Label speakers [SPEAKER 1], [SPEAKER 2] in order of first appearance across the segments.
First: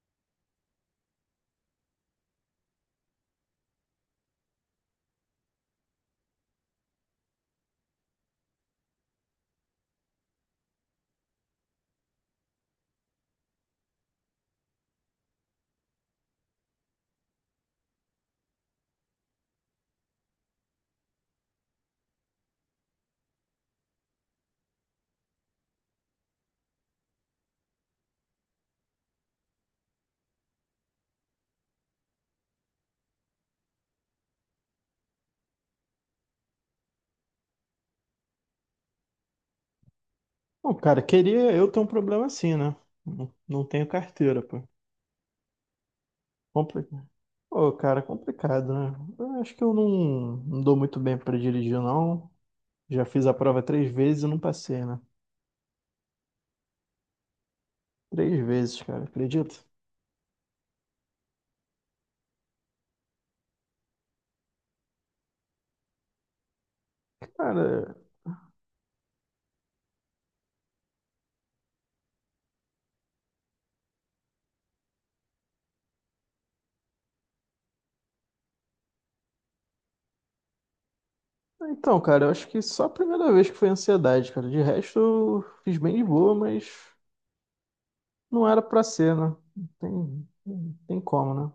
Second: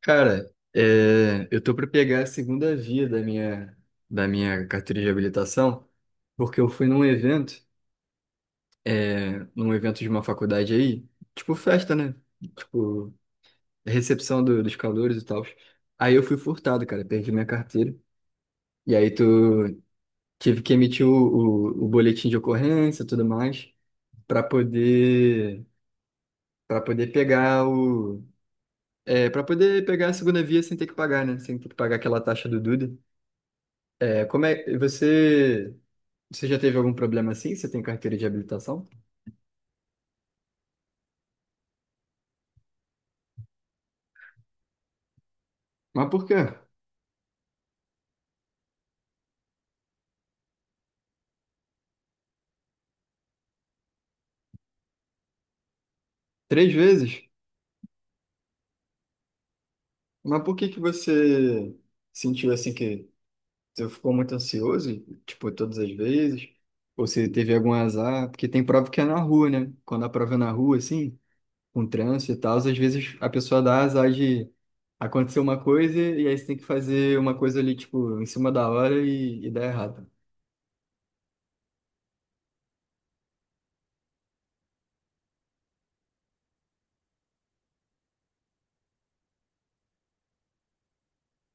[SPEAKER 1] Cara, é, eu tô para pegar a segunda via da minha carteira de habilitação, porque eu fui num evento, é, num evento de uma faculdade aí, tipo festa, né? Tipo, recepção dos calouros e tal. Aí eu fui furtado, cara, perdi minha carteira. E aí tu tive que emitir o boletim de ocorrência e tudo mais, para poder, para poder pegar o, é, para poder pegar a segunda via sem ter que pagar, né? Sem ter que pagar aquela taxa do Duda. É, como é, e você já teve algum problema assim? Você tem carteira de habilitação?
[SPEAKER 2] Pô, cara, queria eu ter um problema assim, né? Não tenho carteira, pô.
[SPEAKER 1] Mas por quê?
[SPEAKER 2] Complicado. Pô, cara, complicado, né? Eu acho que eu não dou muito bem pra dirigir, não. Já fiz a prova três vezes e não passei, né?
[SPEAKER 1] Três vezes?
[SPEAKER 2] Três vezes, cara, acredita?
[SPEAKER 1] Mas por que que você sentiu assim que você ficou muito ansioso, tipo, todas as vezes? Ou você teve algum
[SPEAKER 2] Cara,
[SPEAKER 1] azar? Porque tem prova que é na rua, né? Quando a prova é na rua, assim, com trânsito e tal, às vezes a pessoa dá azar de acontecer uma coisa e aí você tem que fazer uma coisa ali, tipo, em cima da hora e dá errado.
[SPEAKER 2] cara, eu acho que só a primeira vez que foi ansiedade, cara. De resto, eu fiz bem de boa, mas não era pra ser, né? Não tem como, né?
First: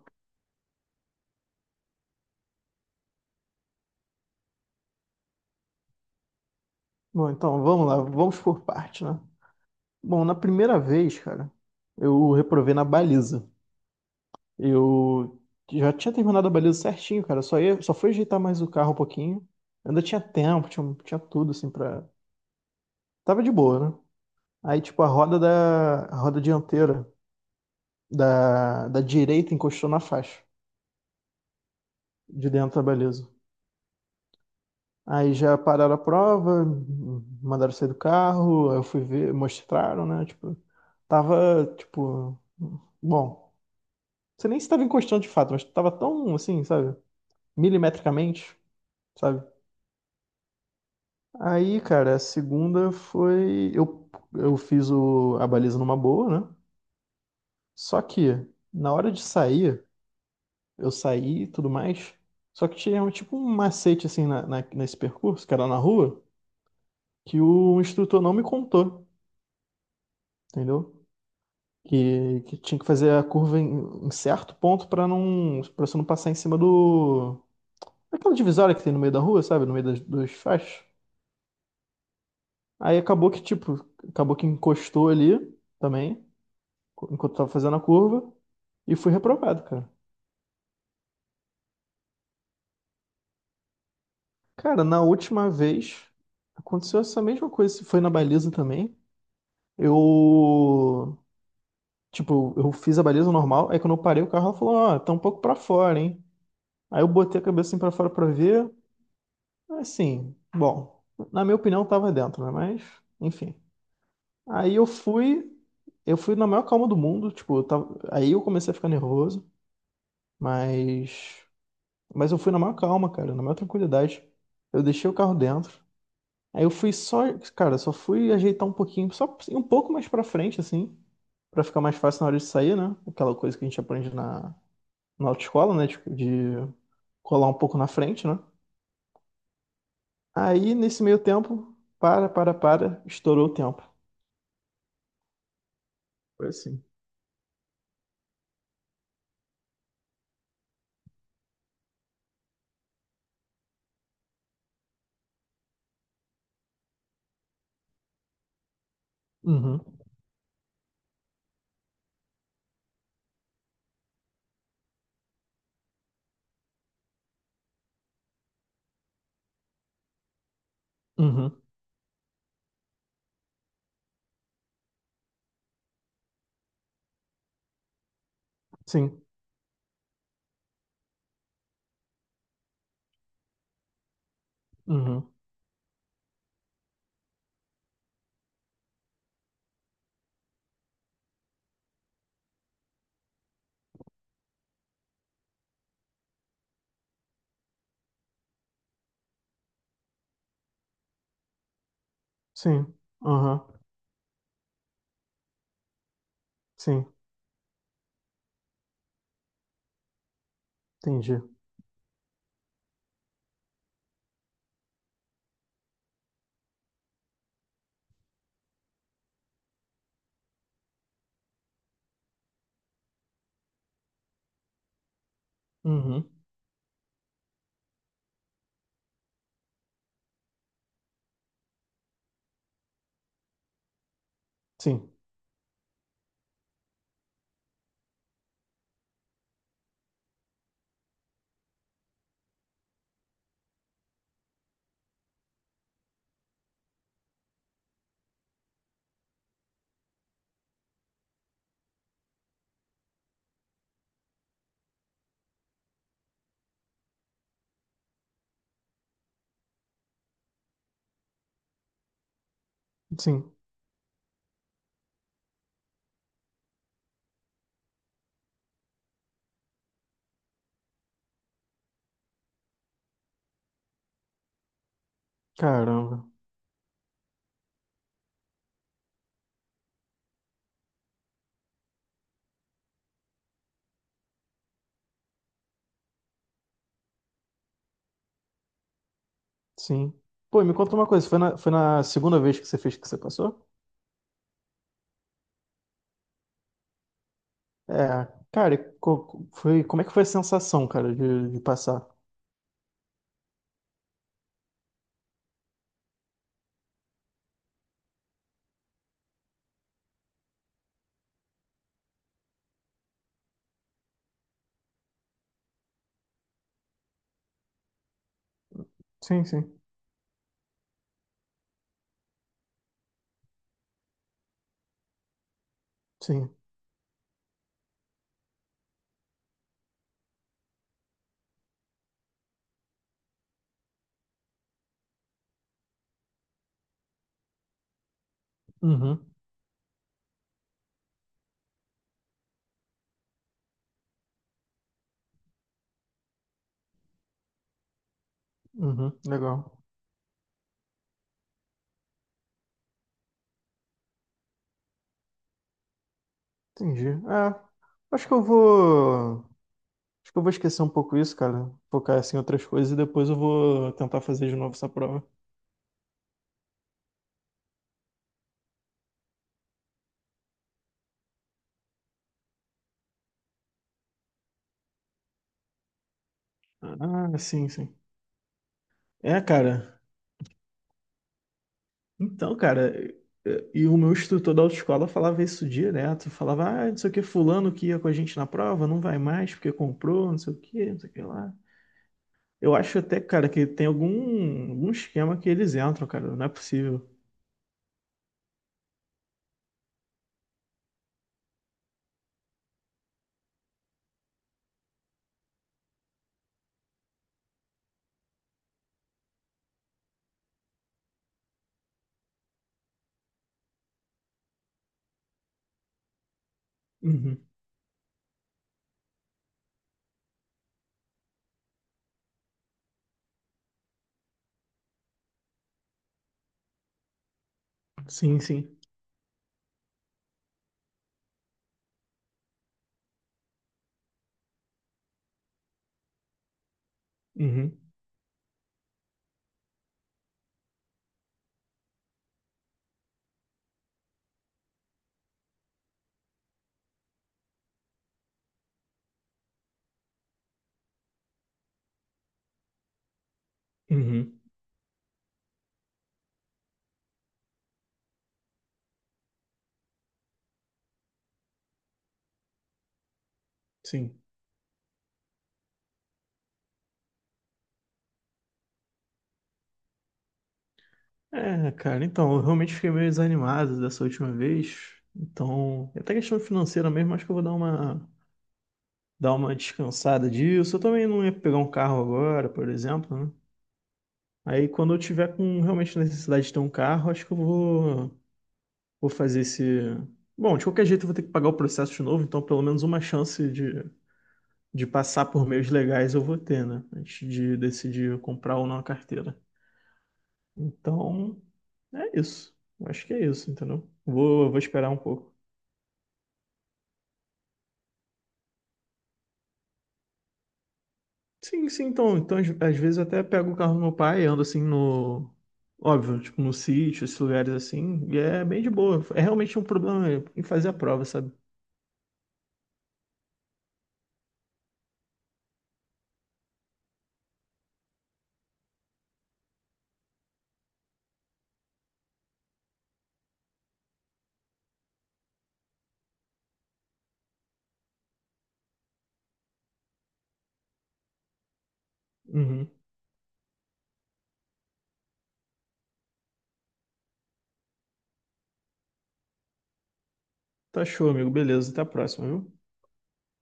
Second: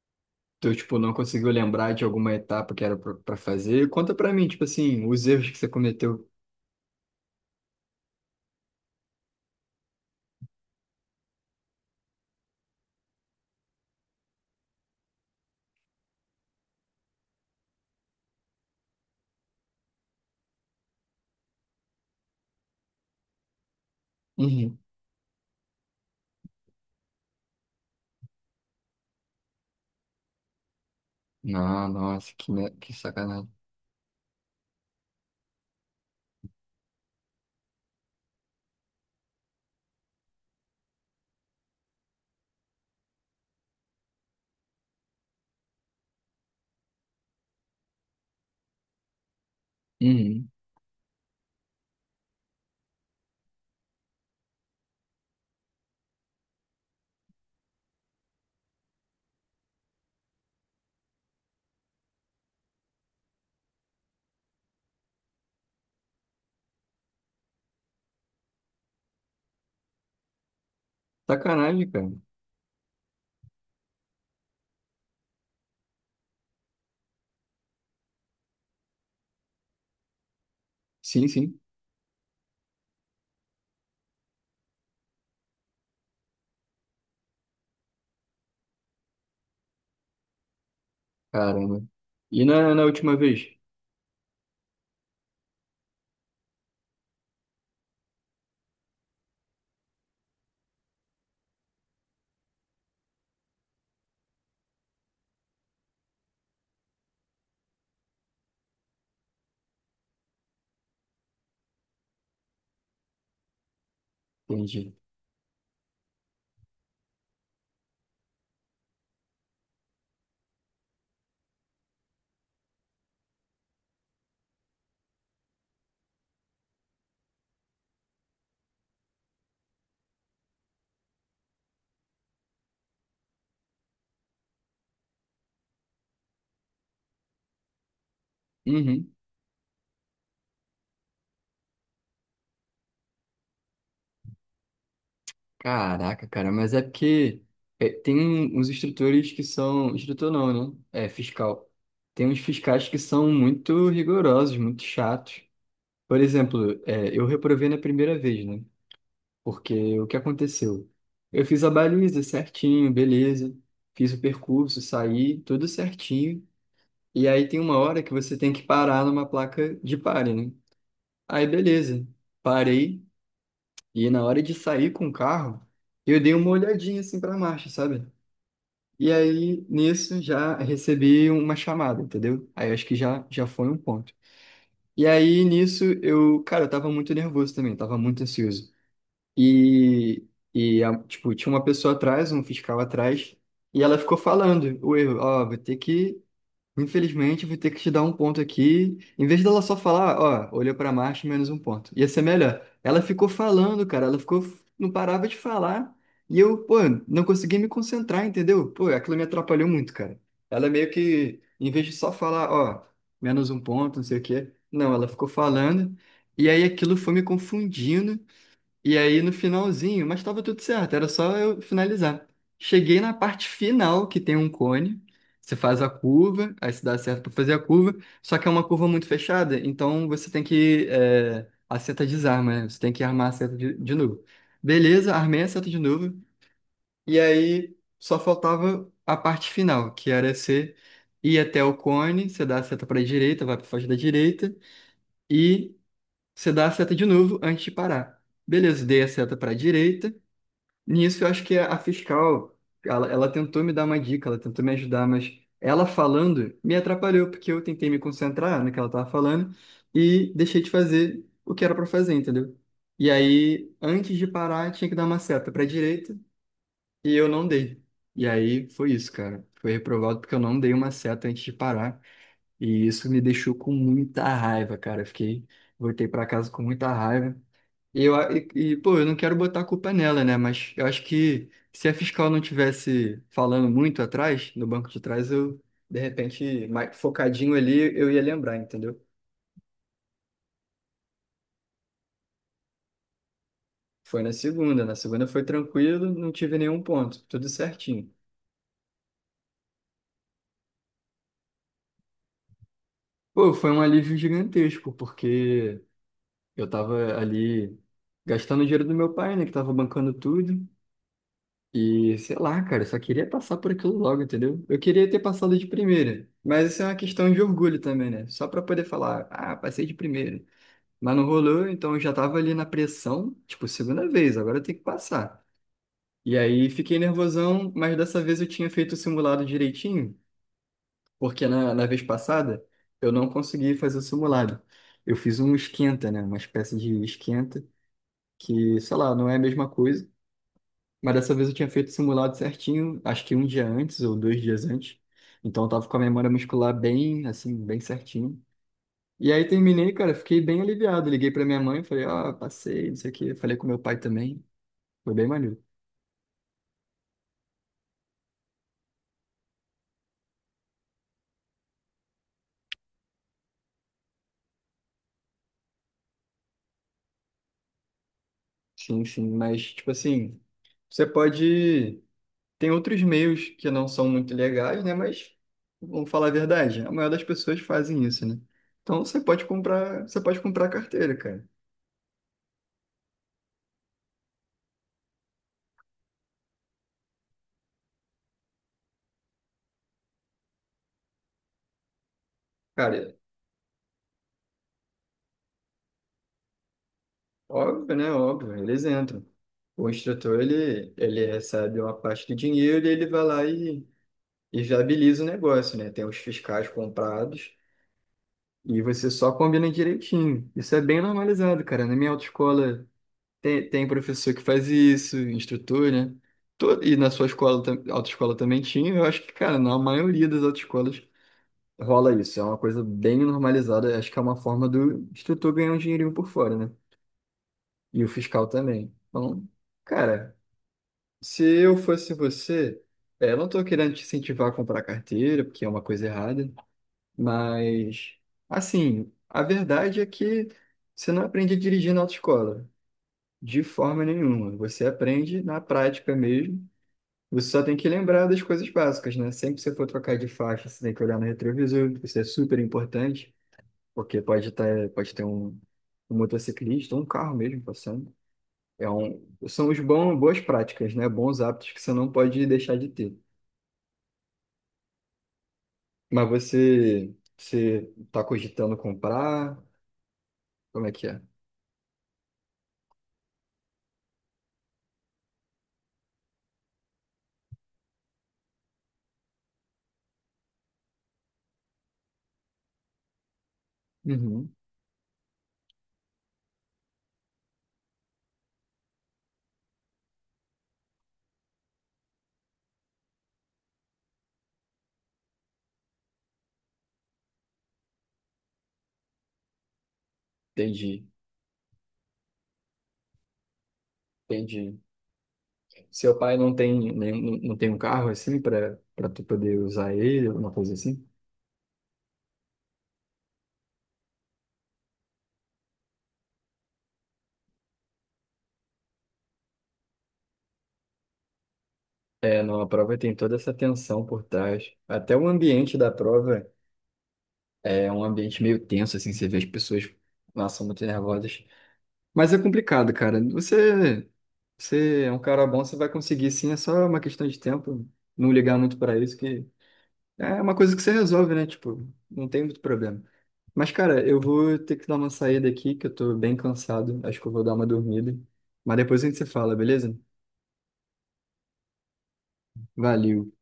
[SPEAKER 1] Tu, tipo, não conseguiu lembrar de alguma etapa que era pra fazer? Conta pra mim, tipo assim, os erros que você cometeu.
[SPEAKER 2] Bom, então, vamos lá, vamos por parte, né? Bom, na primeira vez, cara, eu reprovei na baliza. Eu já tinha terminado a baliza certinho, cara. Só fui ajeitar mais o carro um pouquinho. Ainda tinha tempo, tinha tudo assim pra. Tava de boa, né?
[SPEAKER 1] Uhum.
[SPEAKER 2] Aí, tipo, a roda dianteira da direita encostou na faixa
[SPEAKER 1] Não, nossa,
[SPEAKER 2] de dentro da
[SPEAKER 1] que
[SPEAKER 2] baliza.
[SPEAKER 1] sacanagem.
[SPEAKER 2] Aí já pararam a prova, mandaram sair do carro, aí eu fui ver, mostraram, né? Tipo, tava, tipo, bom, você nem estava encostando de fato, mas tava tão assim, sabe? Milimetricamente, sabe?
[SPEAKER 1] Uhum.
[SPEAKER 2] Aí, cara, a segunda foi. Eu a baliza numa boa, né? Só que, na hora de sair, eu saí e tudo mais. Só que tinha um, tipo um macete, assim, nesse percurso, que era na rua, que o instrutor não me contou, entendeu?
[SPEAKER 1] Sacanagem, cara.
[SPEAKER 2] Que tinha que fazer a curva em certo ponto pra não, para você não passar em cima do. Aquela divisória que tem no meio da rua, sabe? No meio das, dos faixas.
[SPEAKER 1] Sim, sim.
[SPEAKER 2] Aí acabou que, tipo, acabou que encostou ali também. Enquanto eu tava fazendo a curva e fui reprovado, cara.
[SPEAKER 1] Caramba. E na, na última vez?
[SPEAKER 2] Cara, na última vez aconteceu essa mesma coisa, se foi na baliza também. Eu, tipo, eu fiz a baliza normal, aí quando eu parei o carro, ela falou: "Ó, tá um pouco pra fora, hein?". Aí eu botei a cabeça assim pra fora pra ver. Assim, bom, na minha opinião tava dentro, né? Mas, enfim. Aí eu
[SPEAKER 1] Entendi.
[SPEAKER 2] fui, eu fui na maior calma do mundo, tipo, aí eu comecei a ficar nervoso, mas Mas eu fui na maior calma, cara, na maior tranquilidade. Eu deixei o carro dentro. Aí eu fui só, cara, só fui ajeitar um pouquinho, só um pouco mais pra frente, assim, pra ficar mais fácil na hora de sair, né? Aquela coisa que a gente aprende na autoescola, né? De colar um pouco na frente, né?
[SPEAKER 1] Uhum.
[SPEAKER 2] Aí, nesse meio tempo, estourou o tempo.
[SPEAKER 1] Caraca,
[SPEAKER 2] Foi
[SPEAKER 1] cara, mas é
[SPEAKER 2] assim.
[SPEAKER 1] porque é, tem uns instrutores que são. Instrutor não, né? É, fiscal. Tem uns fiscais que são muito rigorosos, muito chatos. Por exemplo, é, eu reprovei na primeira vez, né?
[SPEAKER 2] Uhum,
[SPEAKER 1] Porque o que aconteceu? Eu fiz a baliza certinho, beleza. Fiz o percurso, saí, tudo certinho. E aí tem uma hora que você tem que parar numa placa de pare, né? Aí
[SPEAKER 2] uhum,
[SPEAKER 1] beleza. Parei e na hora de sair com o carro, eu dei uma olhadinha assim pra marcha, sabe? E
[SPEAKER 2] sim,
[SPEAKER 1] aí nisso já recebi uma chamada, entendeu? Aí acho que já foi um ponto. E
[SPEAKER 2] uhum,
[SPEAKER 1] aí nisso eu, cara, eu tava muito nervoso também, tava muito ansioso. E, tipo, tinha uma pessoa atrás, um fiscal atrás, e ela ficou falando o erro, ó, vou ter que, infelizmente, vou ter que te dar um ponto aqui. Em vez dela só falar, ó, olhou para marcha, menos um ponto. Ia ser melhor.
[SPEAKER 2] sim,
[SPEAKER 1] Ela ficou
[SPEAKER 2] aham,
[SPEAKER 1] falando, cara, ela ficou, não parava de falar, e eu, pô,
[SPEAKER 2] sim,
[SPEAKER 1] não consegui me concentrar, entendeu? Pô, aquilo me atrapalhou muito, cara. Ela meio que,
[SPEAKER 2] entendi.
[SPEAKER 1] em vez de só falar, ó, menos um ponto, não sei o quê, não, ela ficou falando, e aí aquilo foi me confundindo. E aí no finalzinho, mas estava tudo certo, era só eu finalizar. Cheguei na parte final, que tem um cone, você faz a
[SPEAKER 2] Uhum,
[SPEAKER 1] curva, aí se dá certo para fazer a curva, só que é uma curva muito fechada, então você tem que. É, a seta desarma, né? Você tem que armar a seta de novo.
[SPEAKER 2] sim,
[SPEAKER 1] Beleza, armei a seta de novo, e aí só faltava a parte final, que era você ir até o cone, você dá a seta para a direita, vai para faixa da direita, e você dá a seta de novo antes de parar. Beleza, dei a seta para a direita. Nisso, eu acho que a fiscal, ela tentou me dar uma dica, ela tentou me ajudar, mas ela falando me atrapalhou, porque eu tentei me concentrar no que ela estava falando e deixei de fazer o que era para fazer, entendeu? E
[SPEAKER 2] sim,
[SPEAKER 1] aí, antes de parar, tinha que dar uma seta para direita e eu não dei. E aí foi isso, cara. Foi reprovado porque eu não dei uma seta antes de parar. E isso me deixou com muita raiva, cara. Eu fiquei, voltei para
[SPEAKER 2] caramba.
[SPEAKER 1] casa com muita raiva. E, eu, pô, eu não quero botar a culpa nela, né? Mas eu acho que se a fiscal não tivesse falando muito atrás, no banco de trás, eu, de repente, mais focadinho ali, eu ia lembrar, entendeu?
[SPEAKER 2] Sim. Pô, e me conta uma coisa, foi na segunda vez que você fez que você passou?
[SPEAKER 1] Foi na segunda. Na segunda foi tranquilo, não tive nenhum ponto, tudo certinho.
[SPEAKER 2] É, cara, foi, como é que foi a sensação, cara, de passar?
[SPEAKER 1] Pô, foi um alívio gigantesco, porque eu tava ali gastando o dinheiro do meu pai, né? Que tava bancando tudo. E sei lá, cara, eu só queria passar por aquilo logo, entendeu? Eu queria ter passado de primeira, mas isso é uma questão de orgulho também, né? Só pra poder falar,
[SPEAKER 2] Sim,
[SPEAKER 1] ah,
[SPEAKER 2] sim,
[SPEAKER 1] passei de primeira. Mas não rolou, então eu já tava ali na pressão, tipo, segunda vez, agora eu tenho que passar. E
[SPEAKER 2] sim.
[SPEAKER 1] aí fiquei nervosão, mas dessa vez eu tinha feito o simulado direitinho, porque na vez passada eu não consegui fazer o simulado. Eu fiz um esquenta, né? Uma espécie de esquenta, que, sei lá,
[SPEAKER 2] Uhum,
[SPEAKER 1] não é a mesma coisa. Mas dessa vez eu tinha feito o simulado certinho, acho que um dia antes ou dois dias antes. Então eu tava com a memória muscular bem, assim, bem certinho.
[SPEAKER 2] uhum,
[SPEAKER 1] E aí
[SPEAKER 2] legal.
[SPEAKER 1] terminei, cara, fiquei bem aliviado. Liguei pra minha mãe, falei, ó, passei, não sei o quê. Falei com meu pai também. Foi bem maneiro.
[SPEAKER 2] Entendi. É, acho que eu vou, acho que eu vou esquecer um pouco isso, cara, focar assim em outras coisas e depois eu vou tentar fazer de novo essa prova.
[SPEAKER 1] Sim, sim, mas, tipo assim, você pode. Tem outros meios que não são muito legais, né? Mas, vamos falar a verdade, a maioria das
[SPEAKER 2] Ah,
[SPEAKER 1] pessoas
[SPEAKER 2] sim, sim.
[SPEAKER 1] fazem isso, né? Então você
[SPEAKER 2] É,
[SPEAKER 1] pode
[SPEAKER 2] cara,
[SPEAKER 1] comprar, você pode comprar carteira, cara.
[SPEAKER 2] Então, cara, e o meu instrutor da autoescola falava isso direto. Falava, ah, não sei o que, fulano que ia com a gente na prova, não vai mais porque comprou, não sei o que, não sei o que lá. Eu acho
[SPEAKER 1] Cara,
[SPEAKER 2] até, cara, que tem algum esquema que eles entram, cara, não é possível.
[SPEAKER 1] óbvio, né? Óbvio, eles entram. O instrutor, ele recebe uma parte do dinheiro e ele vai lá e viabiliza o negócio, né? Tem os fiscais comprados e você só combina direitinho. Isso é bem normalizado, cara. Na minha autoescola tem professor que faz isso, instrutor, né? Todo, e na sua
[SPEAKER 2] Uhum.
[SPEAKER 1] escola, autoescola também tinha. Eu acho que, cara, na maioria das autoescolas rola isso. É uma coisa bem normalizada. Acho que é uma forma do instrutor ganhar um dinheirinho por fora, né? E o
[SPEAKER 2] Sim,
[SPEAKER 1] fiscal
[SPEAKER 2] sim.
[SPEAKER 1] também. Então, cara. Se eu fosse você, é, eu não estou querendo te incentivar a comprar carteira, porque é uma coisa errada,
[SPEAKER 2] Uhum.
[SPEAKER 1] mas, assim, a verdade é que você não aprende a dirigir na autoescola, de forma nenhuma. Você aprende na prática mesmo. Você só tem que lembrar das coisas básicas, né? Sempre que você for trocar de faixa, você tem que olhar no retrovisor, isso é super importante, porque
[SPEAKER 2] Uhum.
[SPEAKER 1] pode ter um, um motociclista, ou um carro mesmo passando. É um, são os bons, boas práticas, né? Bons hábitos que você não pode deixar de ter.
[SPEAKER 2] Sim.
[SPEAKER 1] Mas você tá cogitando comprar? Como é que é?
[SPEAKER 2] É, cara, então, eu realmente fiquei meio desanimado dessa última vez. Então, é até questão financeira mesmo, acho que eu vou dar uma descansada disso. Eu também não ia pegar um carro agora, por exemplo, né?
[SPEAKER 1] Uhum.
[SPEAKER 2] Aí quando eu tiver com realmente necessidade de ter um carro, acho que eu vou, vou fazer esse. Bom, de qualquer jeito eu vou ter que pagar o processo de novo, então pelo menos uma chance de passar por meios legais eu vou ter, né? Antes de decidir comprar ou não a carteira.
[SPEAKER 1] Entendi,
[SPEAKER 2] Então, é isso. Eu acho que é isso, entendeu? Vou
[SPEAKER 1] entendi.
[SPEAKER 2] esperar um pouco.
[SPEAKER 1] Seu pai não tem nenhum, não tem um carro assim para tu poder usar ele, alguma coisa assim?
[SPEAKER 2] Sim, sim, então, então às vezes eu até pego o carro do meu pai e ando assim no. Óbvio, tipo no sítio, esses lugares assim, e é bem de boa. É realmente um problema em fazer a prova, sabe?
[SPEAKER 1] É, não, a prova tem toda essa tensão por trás. Até o ambiente da prova é um ambiente meio tenso, assim, você vê as pessoas, nossa, muito nervosas. Mas é complicado, cara. Você é um cara bom, você vai conseguir sim, é só uma questão de tempo. Não ligar muito para isso que é uma coisa que você resolve, né? Tipo, não tem muito
[SPEAKER 2] Uhum.
[SPEAKER 1] problema. Mas, cara, eu vou ter que dar uma saída aqui, que eu tô bem cansado. Acho que eu vou dar uma dormida. Mas depois a gente se fala, beleza?
[SPEAKER 2] Tá show, amigo. Beleza, até a próxima, viu?
[SPEAKER 1] Valeu.